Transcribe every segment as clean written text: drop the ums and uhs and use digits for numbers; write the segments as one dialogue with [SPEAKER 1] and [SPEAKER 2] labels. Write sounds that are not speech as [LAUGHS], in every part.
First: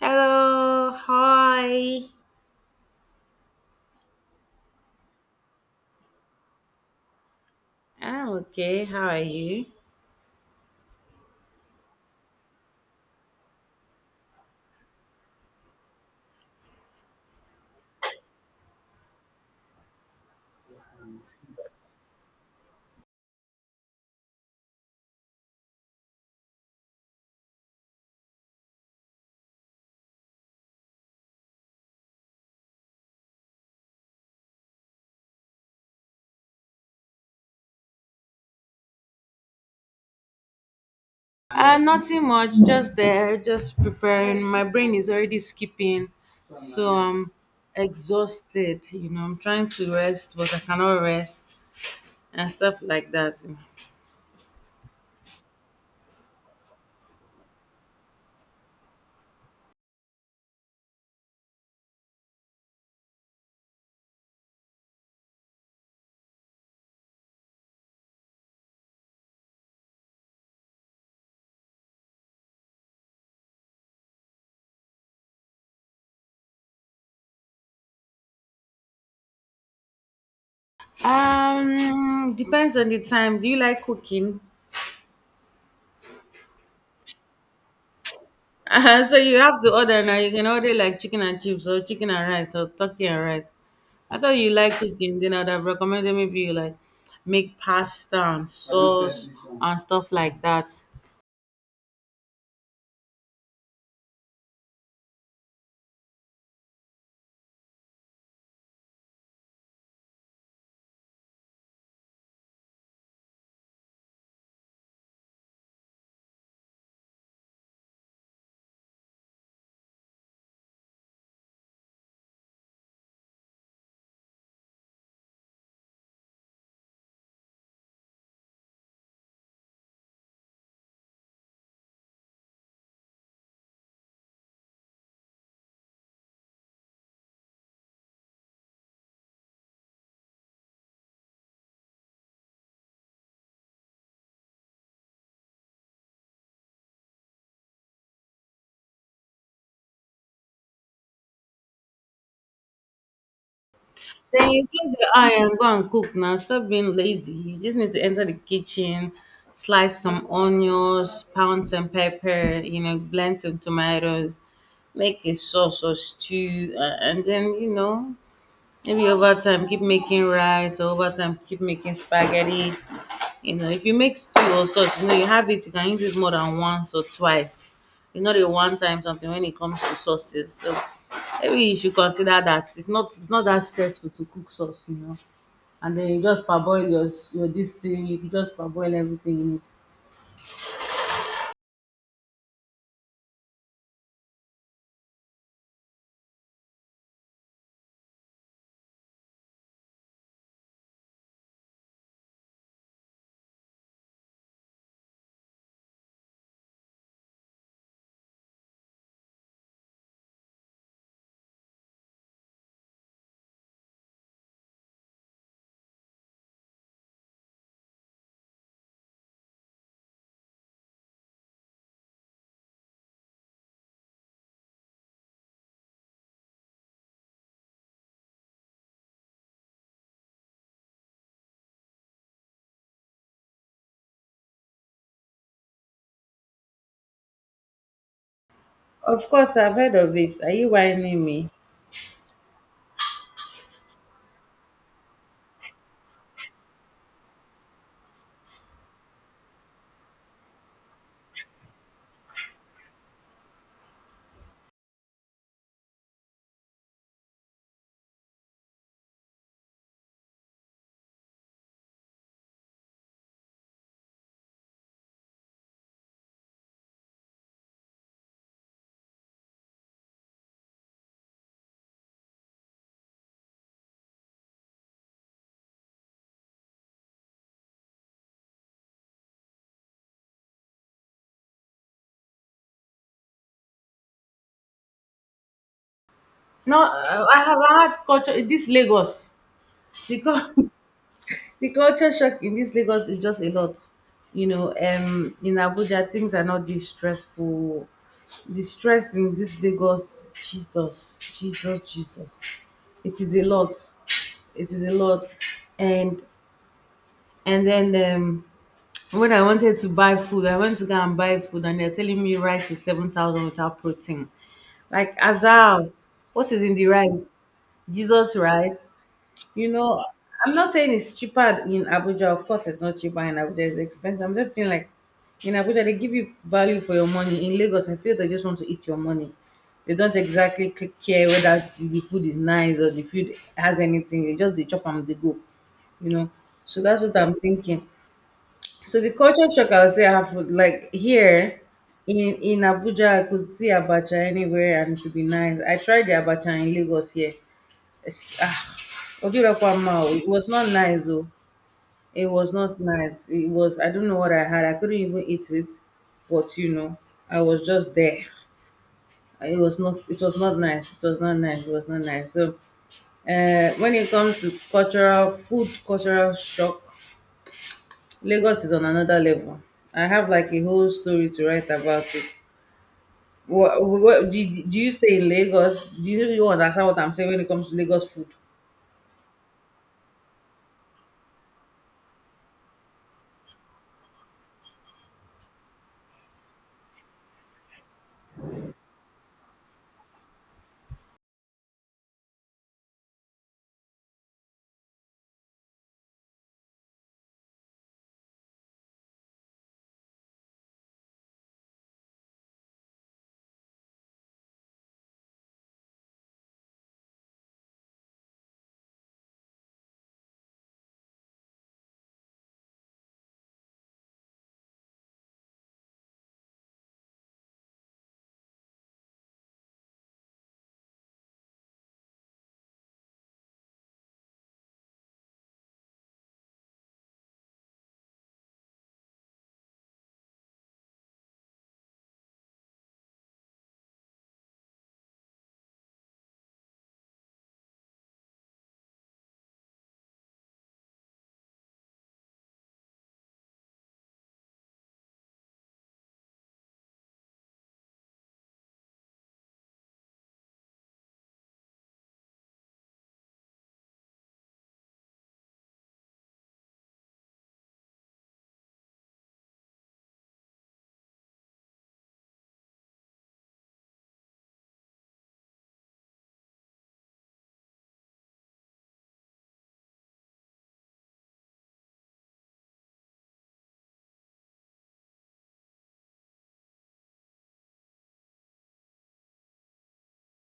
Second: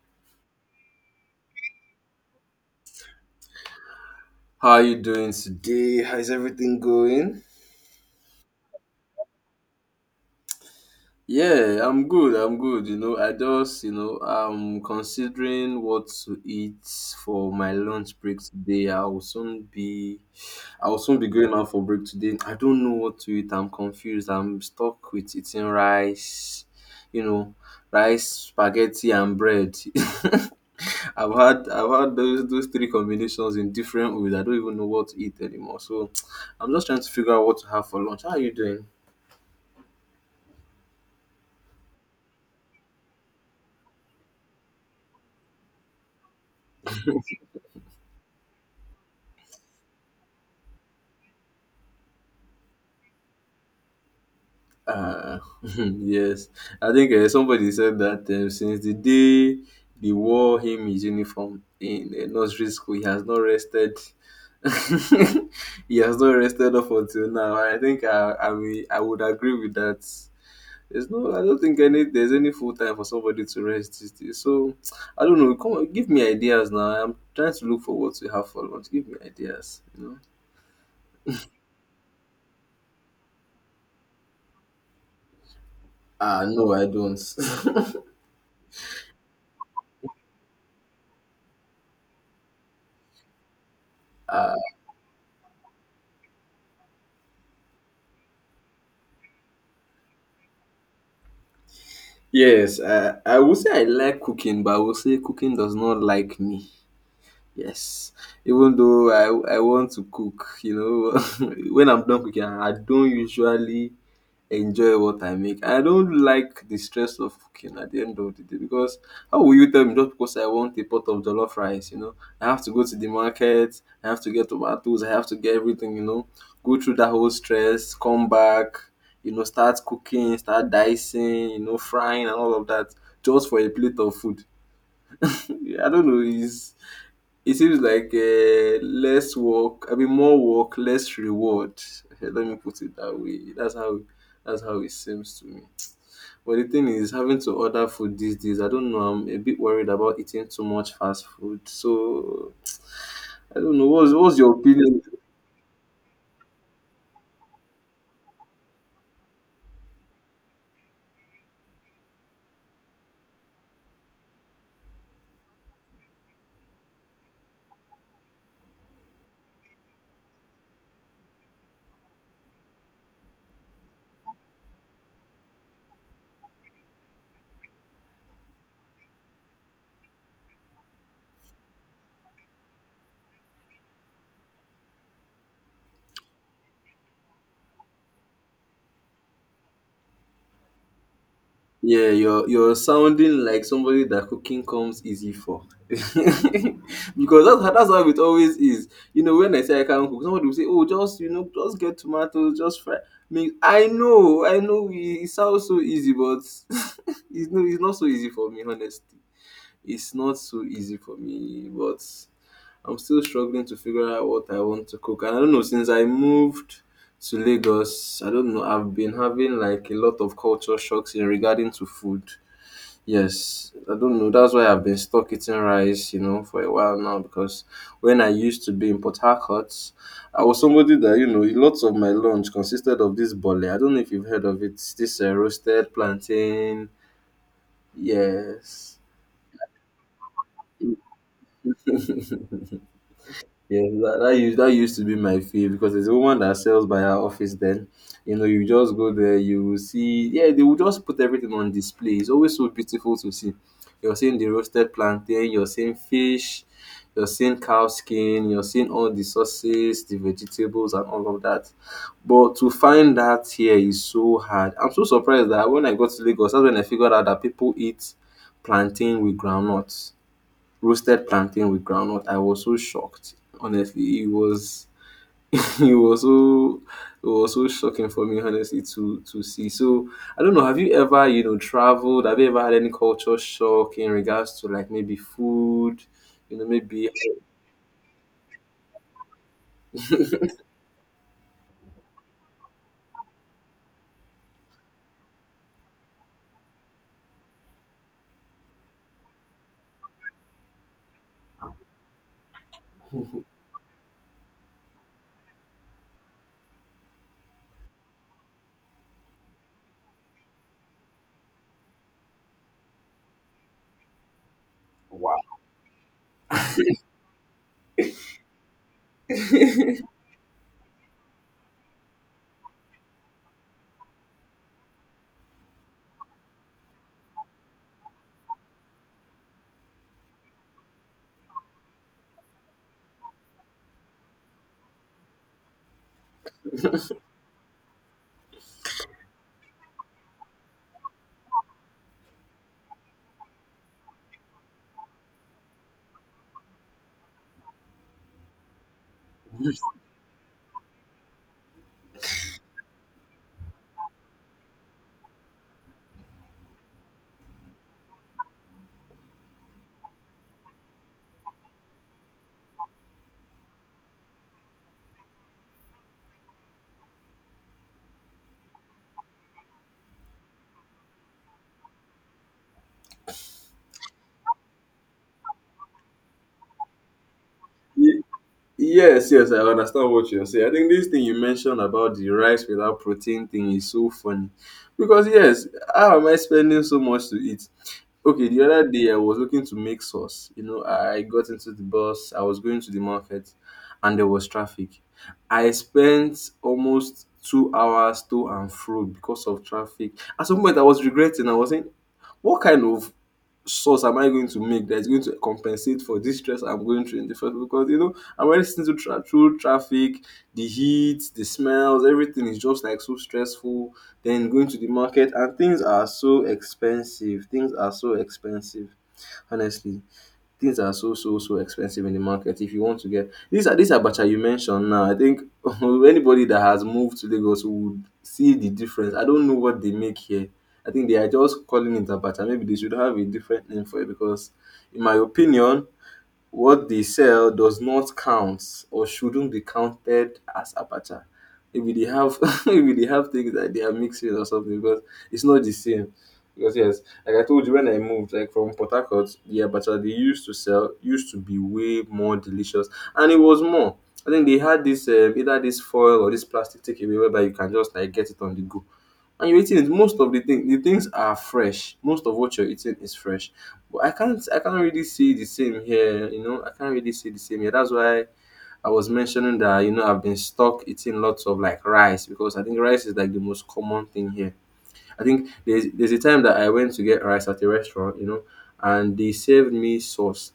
[SPEAKER 1] Hello, hi.
[SPEAKER 2] How are you doing today? How's everything going?
[SPEAKER 1] I'm okay. How are you?
[SPEAKER 2] Yeah, I'm good. I'm good. You know, I just, I'm considering what to eat for my lunch break today. I will soon be going out for break today. I don't know what to eat. I'm confused. I'm stuck with eating rice, you know, rice, spaghetti, and bread. [LAUGHS] I've had those three combinations in different ways. I don't even know what to eat anymore. So [TSK] I'm just trying to figure out what to have for lunch. How are you doing?
[SPEAKER 1] Nothing much, just there, just preparing. My brain is already skipping, so I'm exhausted. You know, I'm trying to rest, but I cannot rest and stuff like that.
[SPEAKER 2] [LAUGHS] Yes. I think somebody said that since the day they wore him his uniform in nursery school, he has not rested. [LAUGHS] He has not rested up until now. I think I would agree with that. There's no, I don't think any there's any full time for somebody to rest these days. So I don't know. Come on, give me ideas now. I'm trying to look for what to have for lunch. Give me ideas. You know.
[SPEAKER 1] Depends on the time. Do you like cooking? [LAUGHS]
[SPEAKER 2] Ah, no, I don't.
[SPEAKER 1] So you have to order now. You can order like chicken and chips, or chicken and rice, or turkey and rice. I thought you like cooking, then I'd have recommended maybe you like make pasta and sauce and stuff like that.
[SPEAKER 2] [LAUGHS] Yes, I would say I like cooking, but I will say cooking does not like me. Yes, even though I want to cook, you know, [LAUGHS] when I'm done cooking, I don't usually enjoy what I make. I don't like the stress of cooking at the end of the day because how will you tell me just because I want a pot of jollof rice, you know? I have to go to the market, I have to get tomatoes, I have to get everything, you know, go through that whole stress, come back, you know, start cooking, start dicing, you know, frying and all of that just for a plate of food. [LAUGHS] I don't know, is It seems like less work, I mean more work, less reward. [LAUGHS] Let me put it that way. That's how it seems to me. But the thing is, having to order food these days, I don't know. I'm a bit worried about eating too much fast food. So I don't know. What's
[SPEAKER 1] Then
[SPEAKER 2] your
[SPEAKER 1] you close
[SPEAKER 2] opinion?
[SPEAKER 1] your eye and go and cook now. Stop being lazy. You just need to enter the kitchen, slice some onions, pound some pepper, you know, blend some tomatoes, make a sauce or stew, and then, you know, maybe over time keep making rice or over time keep making spaghetti. You know, if you make stew or sauce, you know, you have it, you can use it more than once or twice. It's not a one time something when it comes to sauces. So maybe you should consider that. It's not that stressful to cook sauce, you know. And then you just parboil your your this thing, you just parboil everything in it.
[SPEAKER 2] Yeah, you're sounding like somebody that cooking comes easy for. [LAUGHS] Because that's how it always is. You know, when I say I can't cook, somebody will say, "Oh, just you know, just get tomatoes, just fry." Me, I know, it sounds so easy, but [LAUGHS] it's not so easy for me, honestly. It's not so easy for me, but I'm still struggling to figure out what I want to cook. And I don't know, since I moved to Lagos, I don't know, I've been having like a lot of culture shocks in regarding to food. Yes, I don't know. That's why I've been stuck eating rice, you know, for a while now. Because when I used to be in Port Harcourt, I was somebody that you know, lots of my lunch consisted of this bole. I don't know if you've heard of it. It's this roasted plantain. Yes.
[SPEAKER 1] Of course, I've heard of it. Are you whining me?
[SPEAKER 2] [LAUGHS] Yeah, that used that used to be my fear because there's a woman that sells by her office. Then, you know, you just go there, you will see. Yeah, they will just put everything on display. It's always so beautiful to see. You're seeing the roasted plantain, you're seeing fish, you're seeing cow skin, you're seeing all the sauces, the vegetables, and all of that. But to find that here is so hard. I'm so surprised that when I got to Lagos, that's when I figured out that people eat plantain with groundnuts roasted plantain with groundnut. I was so shocked. Honestly, it was [LAUGHS] it was so it was so shocking for me, honestly, to see. So I don't know, have you ever, you know, traveled? Have you ever had any culture shock in regards to like maybe food? You know,
[SPEAKER 1] No,
[SPEAKER 2] maybe [LAUGHS]
[SPEAKER 1] I have had culture in this Lagos. The, cul- [LAUGHS] the culture shock in this Lagos is just a lot. You know, in Abuja, things are not this stressful. The stress in this Lagos, Jesus, Jesus, Jesus. It is a lot. It is a lot. And and then when I wanted to buy food, I went to go and buy food and they're telling me rice is 7,000 without protein. Like
[SPEAKER 2] wow.
[SPEAKER 1] Azal, what is in the rice? Jesus rice. You know,
[SPEAKER 2] [LAUGHS]
[SPEAKER 1] I'm not saying it's cheaper in Abuja. Of course, it's not cheaper in Abuja. It's expensive. I'm just feeling like in Abuja they give you value for your money. In Lagos, I feel they just want to eat your money. They don't exactly care whether the food is nice or the food has anything. They chop and they go. You know, so that's what I'm thinking. So the culture shock I would say I have would, like here in Abuja I could see abacha anywhere and it to be nice. I tried the abacha in Lagos here. It's, ah, Ojurakwa it was not nice though. It was not nice. It was, I don't know what I had. I couldn't even eat it. But you know, I was just there. It was not nice. It was not nice. It was not nice. So, when it comes to cultural food, cultural shock, Lagos is on another level. I have like a whole story to write about it. Do you stay in Lagos? You understand what I'm saying when it comes to Lagos food?
[SPEAKER 2] Yes, yes, I understand what you're saying. I think this thing you mentioned about the rice without protein thing is so funny. Because, yes, how am I spending so much to eat? Okay, the other day I was looking to make sauce. You know, I got into the bus, I was going to the market, and there was traffic. I spent almost 2 hours to and fro because of traffic. At some point, I was regretting. I was saying, what kind of source am I going to make that is going to compensate for this stress I'm going through in the first place? Because you know I'm already sitting through, through traffic, the heat, the smells, everything is just like so stressful. Then going to the market and things are so expensive. Things are so expensive, honestly. Things are so expensive in the market. If you want to get these abacha you mentioned now, I think [LAUGHS] anybody that has moved to Lagos would see the difference. I don't know what they make here. I think they are just calling it abacha. Maybe they should have a different name for it because, in my opinion, what they sell does not count or shouldn't be counted as abacha. Maybe they have [LAUGHS] maybe they have things that they are mixing or something because it's not the same. Because yes, like I told you when I moved, like from Port Harcourt, the abacha they used to sell used to be way more delicious, and it was more. I think they had this either this foil or this plastic takeaway whereby you can just like get it on the go, and you're eating it. Most of the thing The things are fresh. Most of what you're eating is fresh, but I can't really see the same here. You know, I can't really see the same here. That's why I was mentioning that you know I've been stuck eating lots of like rice, because I think rice is like the most common thing here. I think there's a time that I went to get rice at a restaurant, you know, and they served me sauce.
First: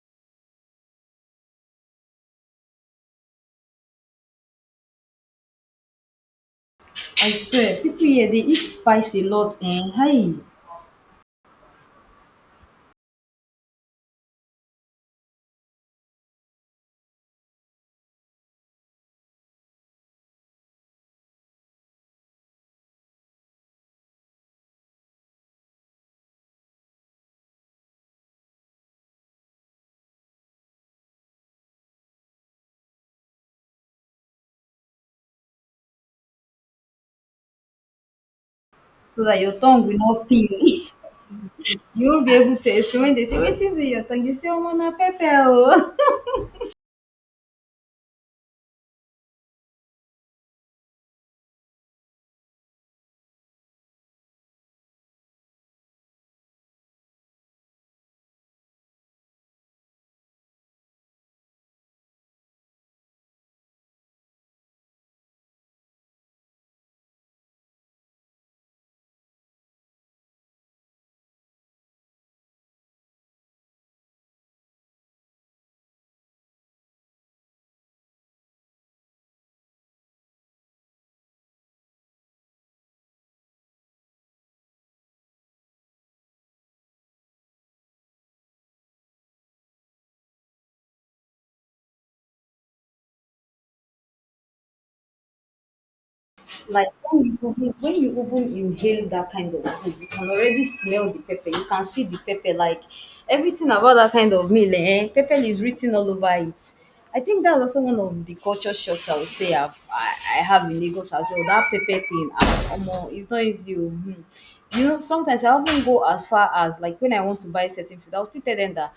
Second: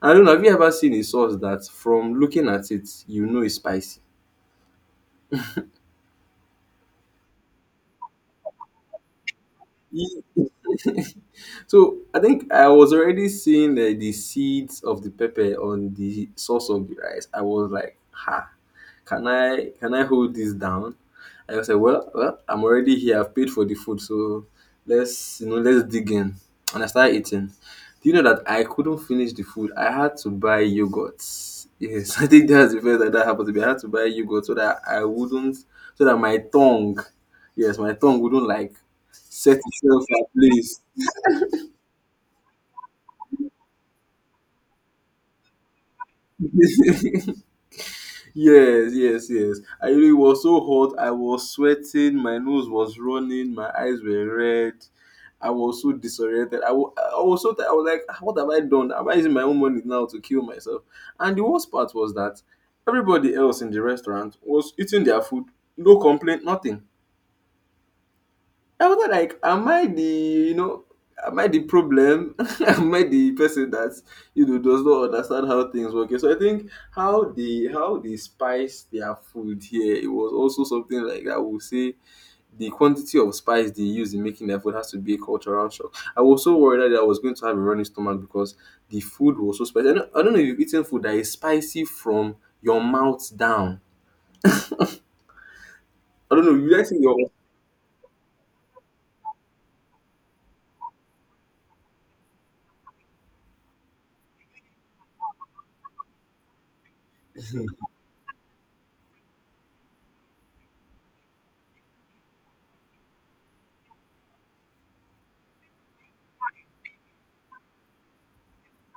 [SPEAKER 2] I don't know, have you ever seen a sauce that from looking at it you know is spicy?
[SPEAKER 1] I swear, people here dey eat spice a lot hi!
[SPEAKER 2] So I think I was already seeing the seeds of the pepper on the sauce of the rice. I was like, ha, can I hold this down? I was like, well, I'm already here. I've paid for the food, so let's you know let's dig in. And I started eating. Do you know that I couldn't finish the food? I had to buy yogurt. Yes, [LAUGHS] I think that's the first that happened to me. I had to buy yogurt so that I wouldn't, so that yes, my tongue wouldn't like
[SPEAKER 1] So that your
[SPEAKER 2] set
[SPEAKER 1] tongue will
[SPEAKER 2] itself at
[SPEAKER 1] not peel. [LAUGHS] You won't be able to explain when they say, wetin dey your tongue? You say, omo na pepper o. [LAUGHS]
[SPEAKER 2] place. [LAUGHS] Yes, yes, yes. I it was so hot. I was sweating. My nose was running. My eyes were red. I was so disoriented. I wa- I was so ti- I was like, "Ah, what have I done? Am I using my own money now to kill myself? And the worst part was that everybody else in the restaurant was eating their food. No complaint, nothing. I was not like, am I the, you know, am I the problem? [LAUGHS] Am I the person that you know does not understand how things work? So I think how they spice their food here, it was also something like that. We'll say the quantity of spice they use in making their food has to be a cultural shock. I was so worried that I was going to have a running stomach because the food was so spicy. I don't know if you've eaten food that is spicy from your mouth down. I don't know. You guys
[SPEAKER 1] Like
[SPEAKER 2] see your
[SPEAKER 1] when you open inhale that kind of food, you can already smell the pepper. You can see the pepper. Like everything about that kind of meal, eh? Pepper is written all over it. I think that's also one of the culture shocks I would say I have in Lagos as well. That pepper thing, ah, omo, it's not easy. Oh, hmm. You know, sometimes I often go as far as like when I want to buy certain food,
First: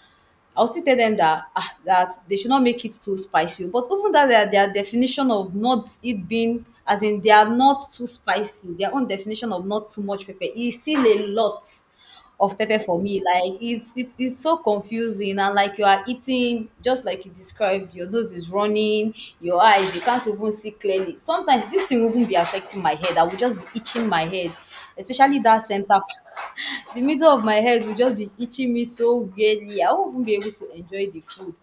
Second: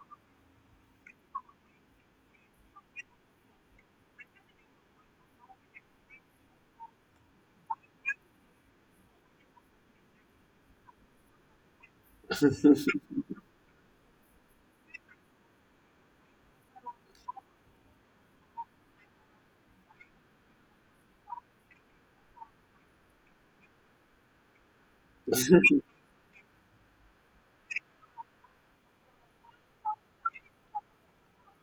[SPEAKER 1] I'll still tell them that ah, that they should not make it too spicy. But even that their definition of not it being as in they are not too spicy, their own definition of not too much pepper is still a lot of pepper for me. Like it's it's so confusing and like you are eating just like you described, your nose is running, your eyes, you can't even see clearly. Sometimes this thing will even be affecting my head. I will just be itching my head, especially that center part the middle of my head will just be itching me so weirdly. I won't even be able to enjoy the food.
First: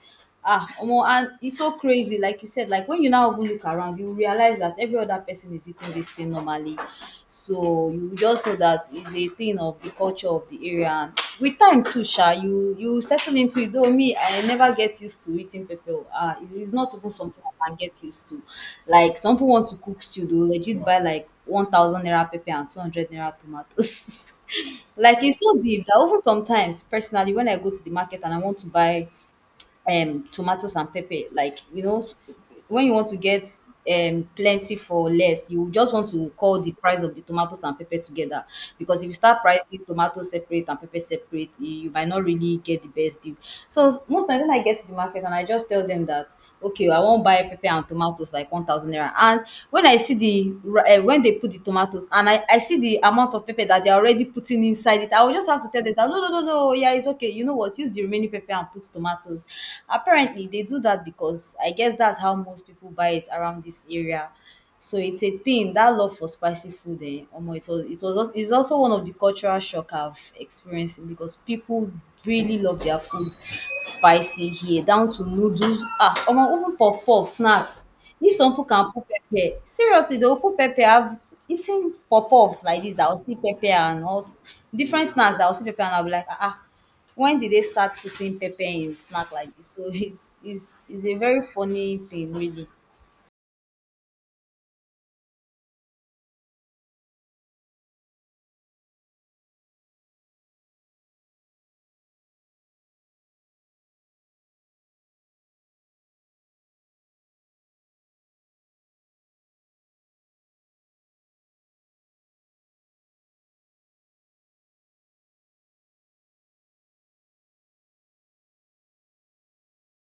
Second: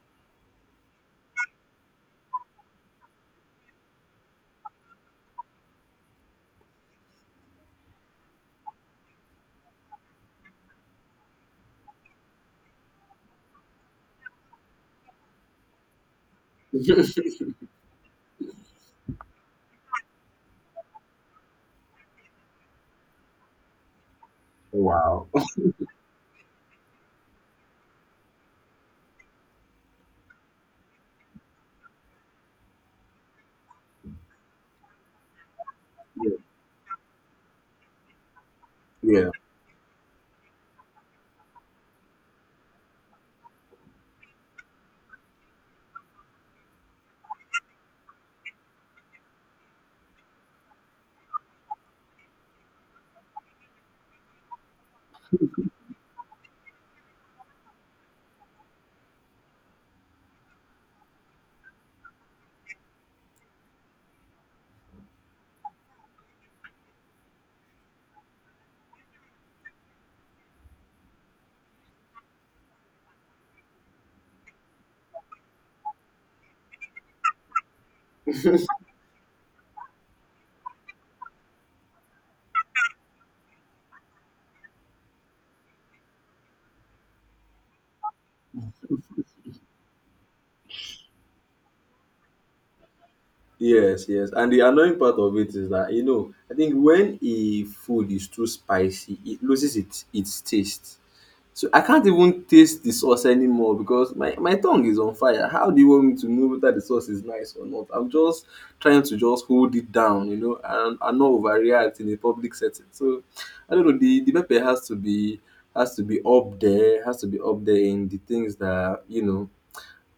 [SPEAKER 1] Ah, omo, and it's so crazy. Like you said, like when you now even look around, you realize that every other person is eating this thing normally. So you just know that it's a thing of the culture of the area. And with time too, Sha, you settle into it. Though me, I never get used to eating pepper. Ah, it is not even something
[SPEAKER 2] [LAUGHS]
[SPEAKER 1] I can get used to. Like some people want to cook stew, they will legit buy like 1,000 naira pepper and 200 naira tomatoes. [LAUGHS] Like
[SPEAKER 2] wow.
[SPEAKER 1] it's so deep that even sometimes personally when I go to the market and I want to buy tomatoes and pepper, like you know when you want to get plenty for less, you just want to call the price of the tomatoes and pepper together because if you
[SPEAKER 2] Yeah.
[SPEAKER 1] start pricing tomatoes separate and pepper separate, you might not really get the best deal. So most times when I get to the market and I just tell them that okay oh, I won't buy pepper and tomatoes like 1,000 naira and when I see the when they put the tomatoes and I see the amount of pepper that they're already putting inside it, I will just have to tell them that no no no no, yeah it's okay, you know what, use the remaining pepper and put tomatoes. Apparently they do that because I guess that's how most people buy it around this area. So it's a thing that love for spicy food. Eh, omo, it's also one of the cultural shock I've experienced because people really love their food spicy here, down to noodles. Ah, omo, even puff puff snacks. If some people can put pepper, seriously, they will put pepper. I've eaten puff puff like this that will see pepper and also different snacks that will see pepper, and I'll be like, ah. Ah, when did they start putting pepper in snack like this? So it's it's a very funny thing, really.
[SPEAKER 2] Yes, yes. And the annoying part of it is that, you know, I think when a food is too spicy, it loses its taste. So I can't even taste the sauce anymore because my tongue is on fire. How do you want me to know whether the sauce is nice or not? I'm just trying to just hold it down, you know, and not overreact in a public setting. So I don't know, the pepper has to be up there, has to be up there in the things that, you know,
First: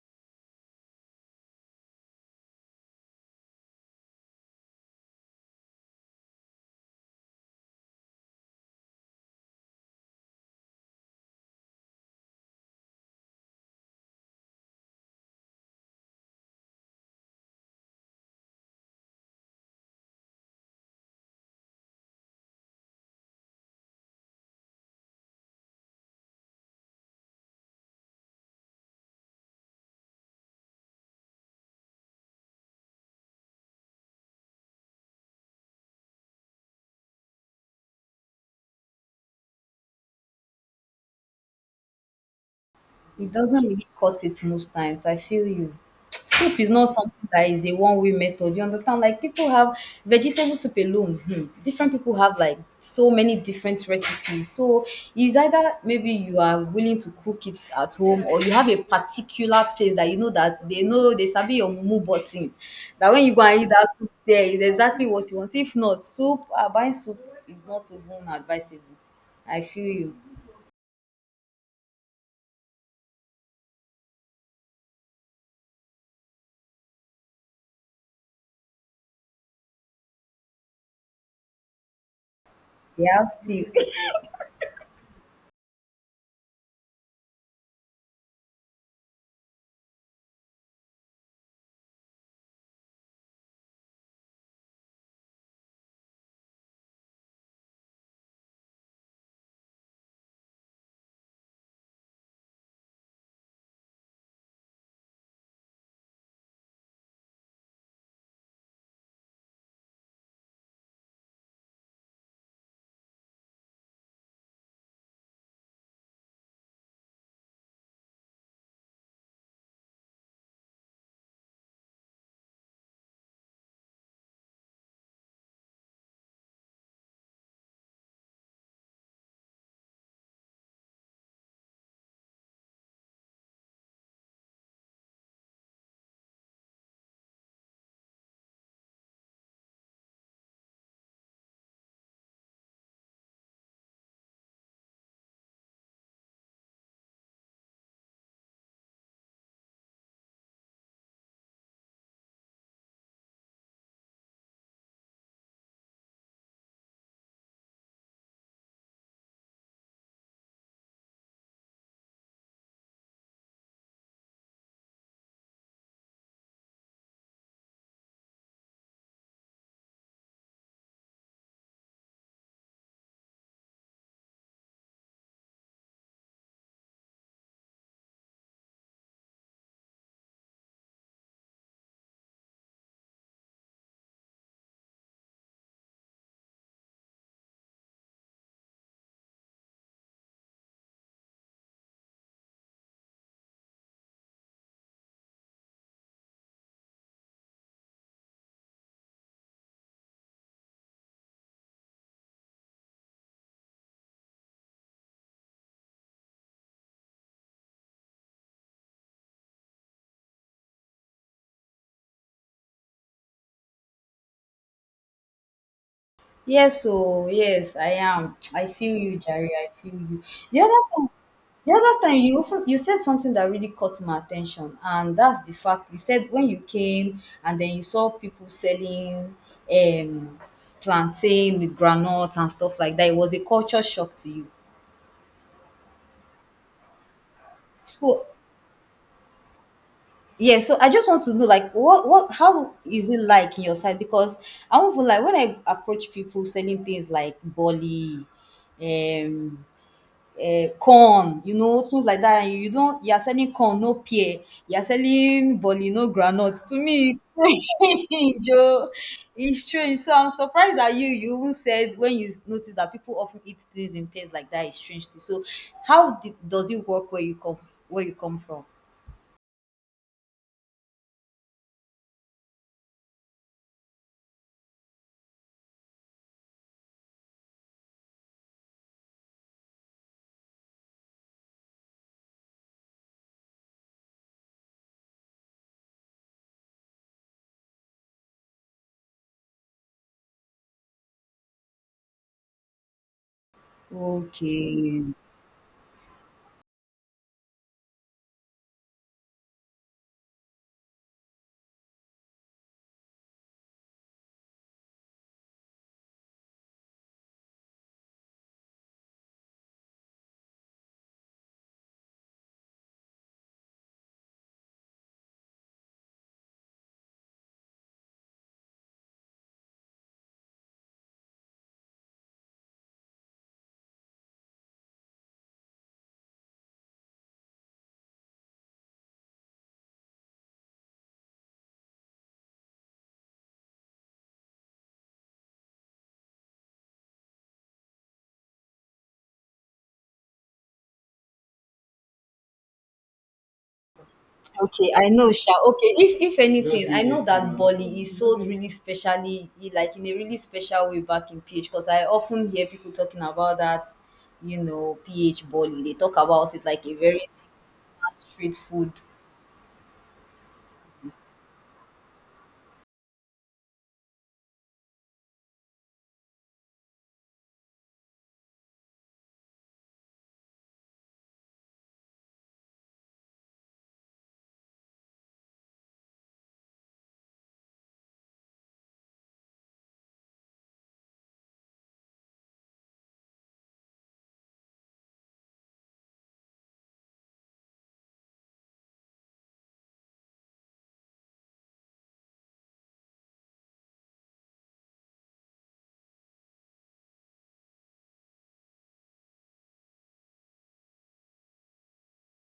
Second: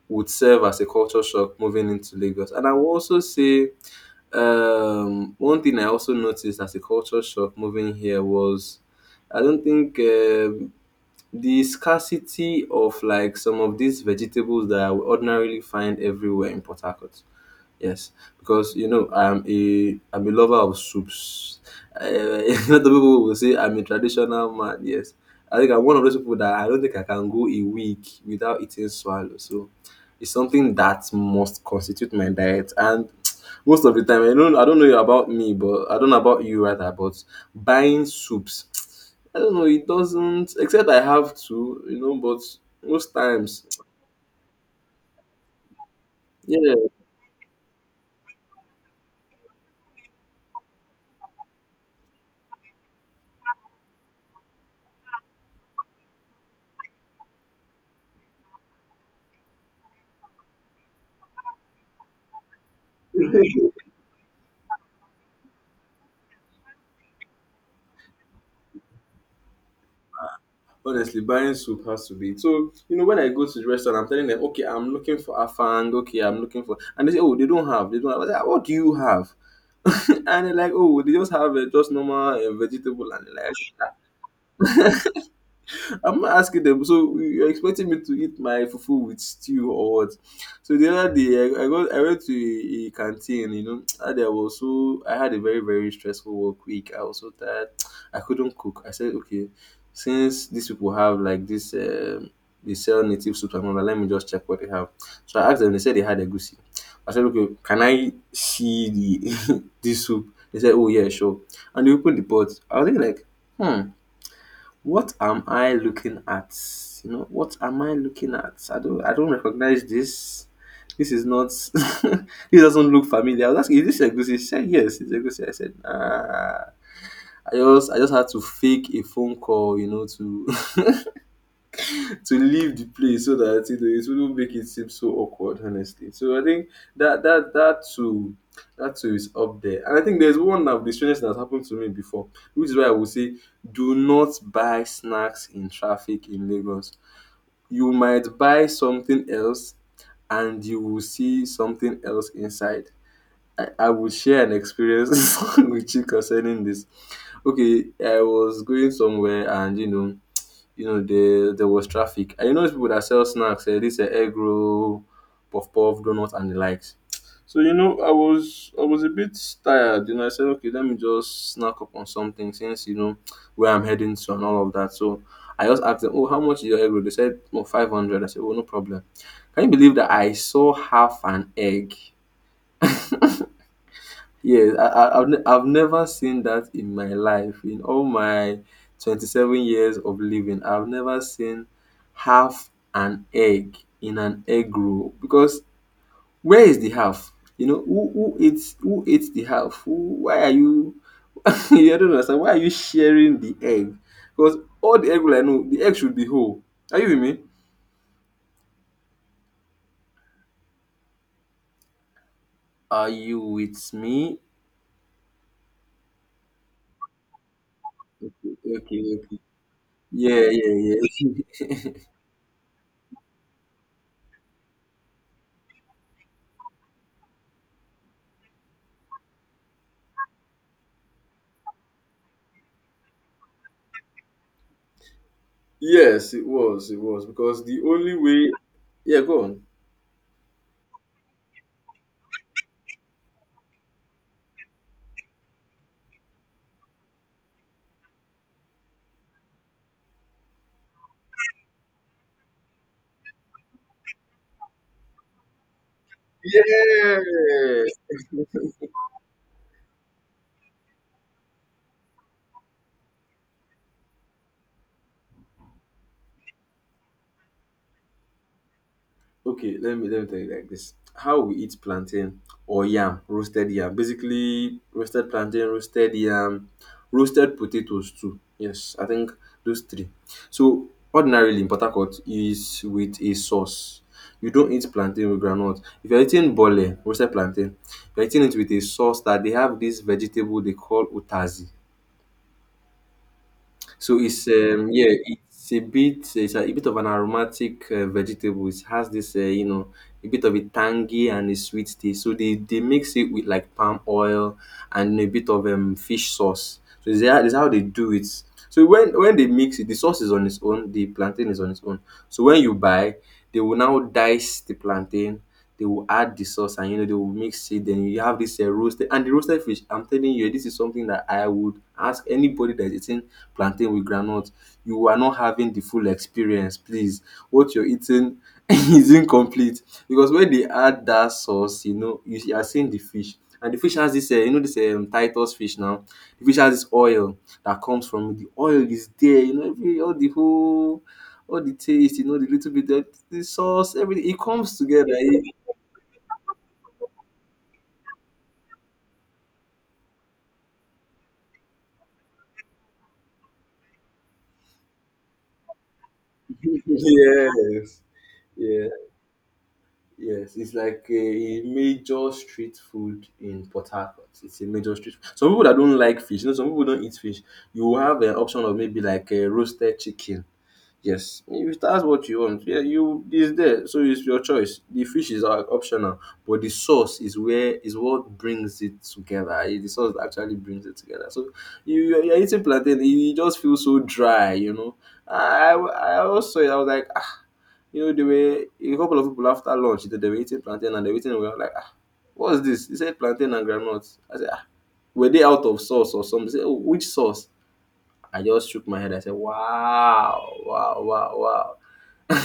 [SPEAKER 2] would serve as a culture shock moving into Lagos. And I will also say one thing I also noticed as a culture shock moving here was I don't think the scarcity of like some of these vegetables that I would ordinarily find everywhere in Port Harcourt. Yes, because you know I'm a lover of soups. [LAUGHS] A lot of people will say I'm a traditional man. Yes, I think I'm one of those people that I don't think I can go a week without eating swallow. So it's something that must constitute my diet. And [TSK] most of the time, I don't know about me, but I don't know about you rather. But buying soups, [TSK] I don't know. It doesn't, except I have to, But most
[SPEAKER 1] It doesn't
[SPEAKER 2] times,
[SPEAKER 1] really cut it most times. I feel you.
[SPEAKER 2] [TSK]
[SPEAKER 1] Soup is
[SPEAKER 2] yeah,
[SPEAKER 1] not something that is a one way method. You understand? Like people have vegetable soup alone. Hmm. Different people have like so many different recipes. So it's either maybe you are willing to cook it at home or you have a particular place that you know that they know they sabi your mumu button. That when you go and eat that soup there is exactly what you want. If not, soup, ah, buying soup is not even advisable. I feel you.
[SPEAKER 2] honestly, buying soup has to be. So, you know, when I go to the restaurant, I'm telling them, okay, I'm looking for afang, okay, I'm looking for. And they say, oh, they don't have. They don't have. I say, "Ah, what do you have? [LAUGHS] And they're like, oh, they just have just normal
[SPEAKER 1] They
[SPEAKER 2] vegetable. And
[SPEAKER 1] have
[SPEAKER 2] they're
[SPEAKER 1] still.
[SPEAKER 2] like, I'm not asking them. So you're expecting me to eat my fufu with stew or what? So the other day, I got I went to a canteen. You know, [TSK] and there was, so I had a very very stressful work week. I was so tired. [TSK] I couldn't cook. I said, okay, since these people have like this, they sell native soup and all that. Let me just check what they have. So I asked them. They said they had egusi. I said, okay, can I see the [LAUGHS] this soup? They said, oh yeah, sure. And they opened the pot. I was thinking like, hmm. What am I looking at? You know, what am I looking at? I don't recognize this. This is not [LAUGHS] this doesn't look familiar. I was asking, is this Egusi? She said yes, it's Egusi. I said, ah, I just had to fake a phone call, you know, to leave the place so that you know it wouldn't make it seem so awkward, honestly. So I think that that too is up there. And I think there's one of the strangest that happened to me before, which is why I would say do not buy snacks in traffic in Lagos. You might buy something else and you will see something else inside. I will share an experience [LAUGHS] with you concerning this. Okay, I was going somewhere and you know, there was traffic. And you know, those people that sell snacks, this egg roll, puff puff, donuts, and the likes. So you know, I was a bit tired. You know, I said, okay, let me just snack up on something since you know where I'm heading to and all of that. So I just asked them, oh, how much is your egg roll? They said, oh, 500. I said, oh, no problem. Can you believe that I saw half an egg? Yes, I I've never seen that in my life. In all my 27 years of living, I've never seen half an egg in an egg roll because where is the half? You know, who eats the half? Who, why are you [LAUGHS] I don't understand. Why are you sharing the egg? Because all the egg roll I know, the egg should be whole. Are you with me? Are you with me?
[SPEAKER 1] Yes oh, yes, I am. [TSK] I feel
[SPEAKER 2] Okay,
[SPEAKER 1] you,
[SPEAKER 2] okay.
[SPEAKER 1] Jerry. I feel you.
[SPEAKER 2] Yeah,
[SPEAKER 1] The
[SPEAKER 2] yeah,
[SPEAKER 1] other time,
[SPEAKER 2] yeah. [LAUGHS]
[SPEAKER 1] the other time you also- you said something that really caught my attention, and that's the fact. You said when you came and then you saw people selling um plantain with groundnut and stuff like that. It was a culture shock to you.
[SPEAKER 2] Yes, it was because the only
[SPEAKER 1] So
[SPEAKER 2] way. Yeah, go on.
[SPEAKER 1] yeah, so I just want to know like what how is it like in your side? Because I won't even like when I approach people selling things like bolly, um corn, you know, things like that. And you don't, you're selling corn, no pear. You're selling bolly, no granite. To me, it's
[SPEAKER 2] Yes.
[SPEAKER 1] strange. [LAUGHS] Oh. It's strange. So I'm surprised that you even said when you noticed that people often eat things in pairs like that, it's strange too. So how did, does it work where you come from?
[SPEAKER 2] Okay, let me tell you like this. How we eat plantain or yam, roasted yam. Basically, roasted plantain, roasted yam, roasted potatoes too. Yes, I think those three. So ordinarily in Port Harcourt is with a sauce. You don't eat plantain with groundnut. If you're eating bole, roasted plantain, you're eating it with a sauce that they have this vegetable they call utazi. So it's
[SPEAKER 1] Okay.
[SPEAKER 2] yeah, it's a bit it's a bit of an aromatic vegetable. It has this you know a bit of a tangy and a sweet taste. So they mix it with like palm oil and a bit of fish sauce. So is that is how they do it. So when they mix it, the sauce is on its own, the plantain is on its own. So when you buy, they will now dice the plantain, they will add the sauce and you know they will mix it, then you have this roasted and the roasted fish. I'm telling you, this is something that I would ask anybody that is eating plantain with groundnut, you are not having the full experience, please. What you're eating [LAUGHS] is incomplete, because when they add that sauce, you know, you are seeing the fish, and the fish has this you know this titus fish. Now the fish has this oil that comes from it. The oil is there, you know, every all the whole, all the taste, you know, the little bit of the sauce, everything, it comes
[SPEAKER 1] Okay, I
[SPEAKER 2] together.
[SPEAKER 1] know, Sha. Okay, if anything, I know that Bolly is sold really specially, like in a really special way back in PH, because I often hear people talking about that, you know, PH Bolly. They talk about it like a very thick
[SPEAKER 2] Yes,
[SPEAKER 1] street
[SPEAKER 2] yeah,
[SPEAKER 1] food.
[SPEAKER 2] yes. It's like a major street food in Port Harcourt. It's a major street. Some people that don't like fish, you know, some people don't eat fish. You will have an option of maybe like a roasted chicken. Yes, if that's what you want, yeah, you is there. So it's your choice. The fish is optional, but the sauce is, where is what brings it together. It's the sauce that actually brings it together. So you're eating plantain, you just feel so dry, you know. I also saw it. I was like, ah, you know, they were a couple of people after lunch, they were eating plantain and they were eating. We were like, ah, what's this? He said plantain and groundnuts. I said, ah, were they out of sauce or something? He said, oh, which sauce? I just shook my head. I said, wow, wow, wow, wow.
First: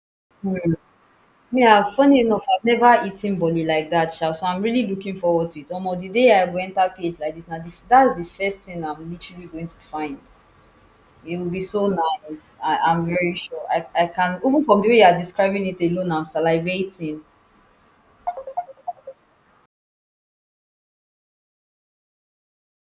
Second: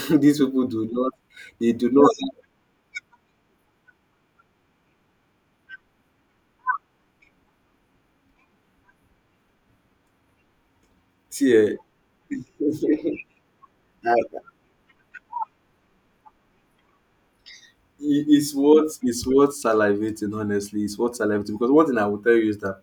[SPEAKER 2] [LAUGHS] These people do not, they
[SPEAKER 1] Yeah,
[SPEAKER 2] do not
[SPEAKER 1] funny enough, I've never eaten Bolly like that, Sha. So I'm really looking forward to it. Almost the day I go enter PH like this, now the, that's the first thing I'm literally going to find. It will be
[SPEAKER 2] tear.
[SPEAKER 1] so nice. I'm very sure.
[SPEAKER 2] [LAUGHS]
[SPEAKER 1] I can
[SPEAKER 2] Like,
[SPEAKER 1] even from the way you are describing it alone, I'm salivating.
[SPEAKER 2] it's what salivating, honestly, it's what salivating because one thing I will tell you is that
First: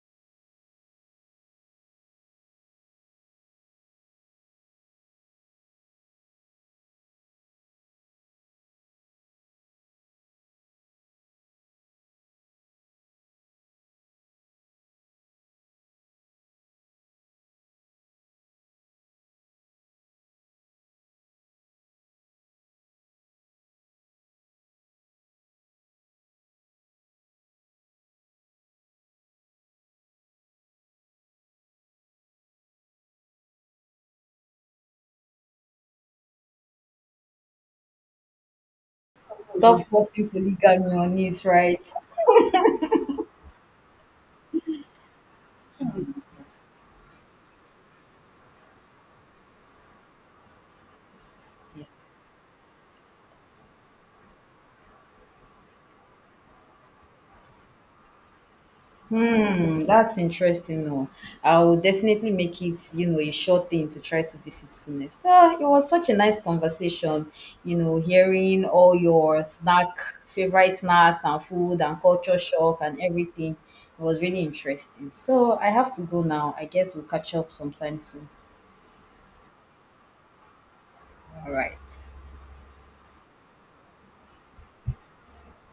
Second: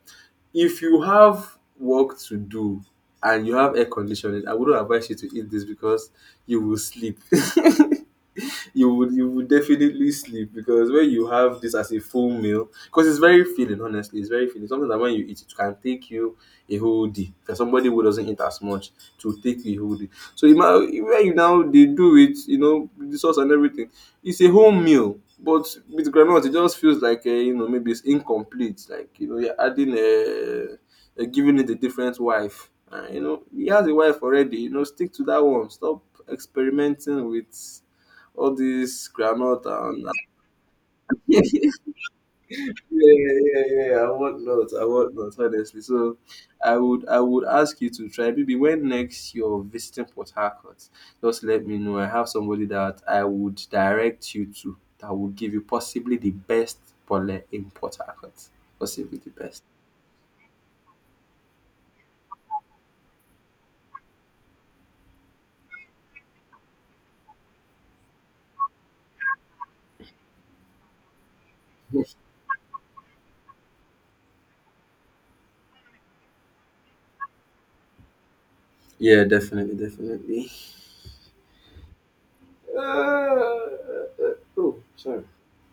[SPEAKER 2] if you have work to do and you have air conditioning, I wouldn't advise you to eat this because you will sleep. [LAUGHS] [LAUGHS] You would definitely sleep because when you have this as a full meal, because it's very filling. Honestly, it's very filling. Something that when you eat, it can take you a whole day. For somebody who doesn't eat as much, to take you a whole day. So you now when you now they do it, you know, with the sauce and everything. It's a whole meal. But with granite, it just feels like you know maybe it's incomplete. Like you know you're adding a, giving it a different wife. You know he has a wife already. You know, stick to that one. Stop experimenting with all this granite
[SPEAKER 1] Stop
[SPEAKER 2] and
[SPEAKER 1] forcing polygamy on
[SPEAKER 2] [LAUGHS] yeah,
[SPEAKER 1] it, right?
[SPEAKER 2] yeah, yeah, yeah, I want not, honestly. So I would ask you to try maybe when next you're visiting Port Harcourt, just let me know. I have somebody that I would direct you to that will give you possibly the best pole in Port Harcourt. Possibly the best.
[SPEAKER 1] Hmm, that's interesting. No, I will definitely make it, you know, a short thing to try to visit soonest. Ah, it was such a nice conversation, you know, hearing all your snack, favorite snacks and food and culture shock and everything. It was really interesting. So I have to go now. I guess we'll catch up sometime soon.
[SPEAKER 2] Yeah, definitely, definitely.
[SPEAKER 1] All right.
[SPEAKER 2] Uh, uh, oh, sorry.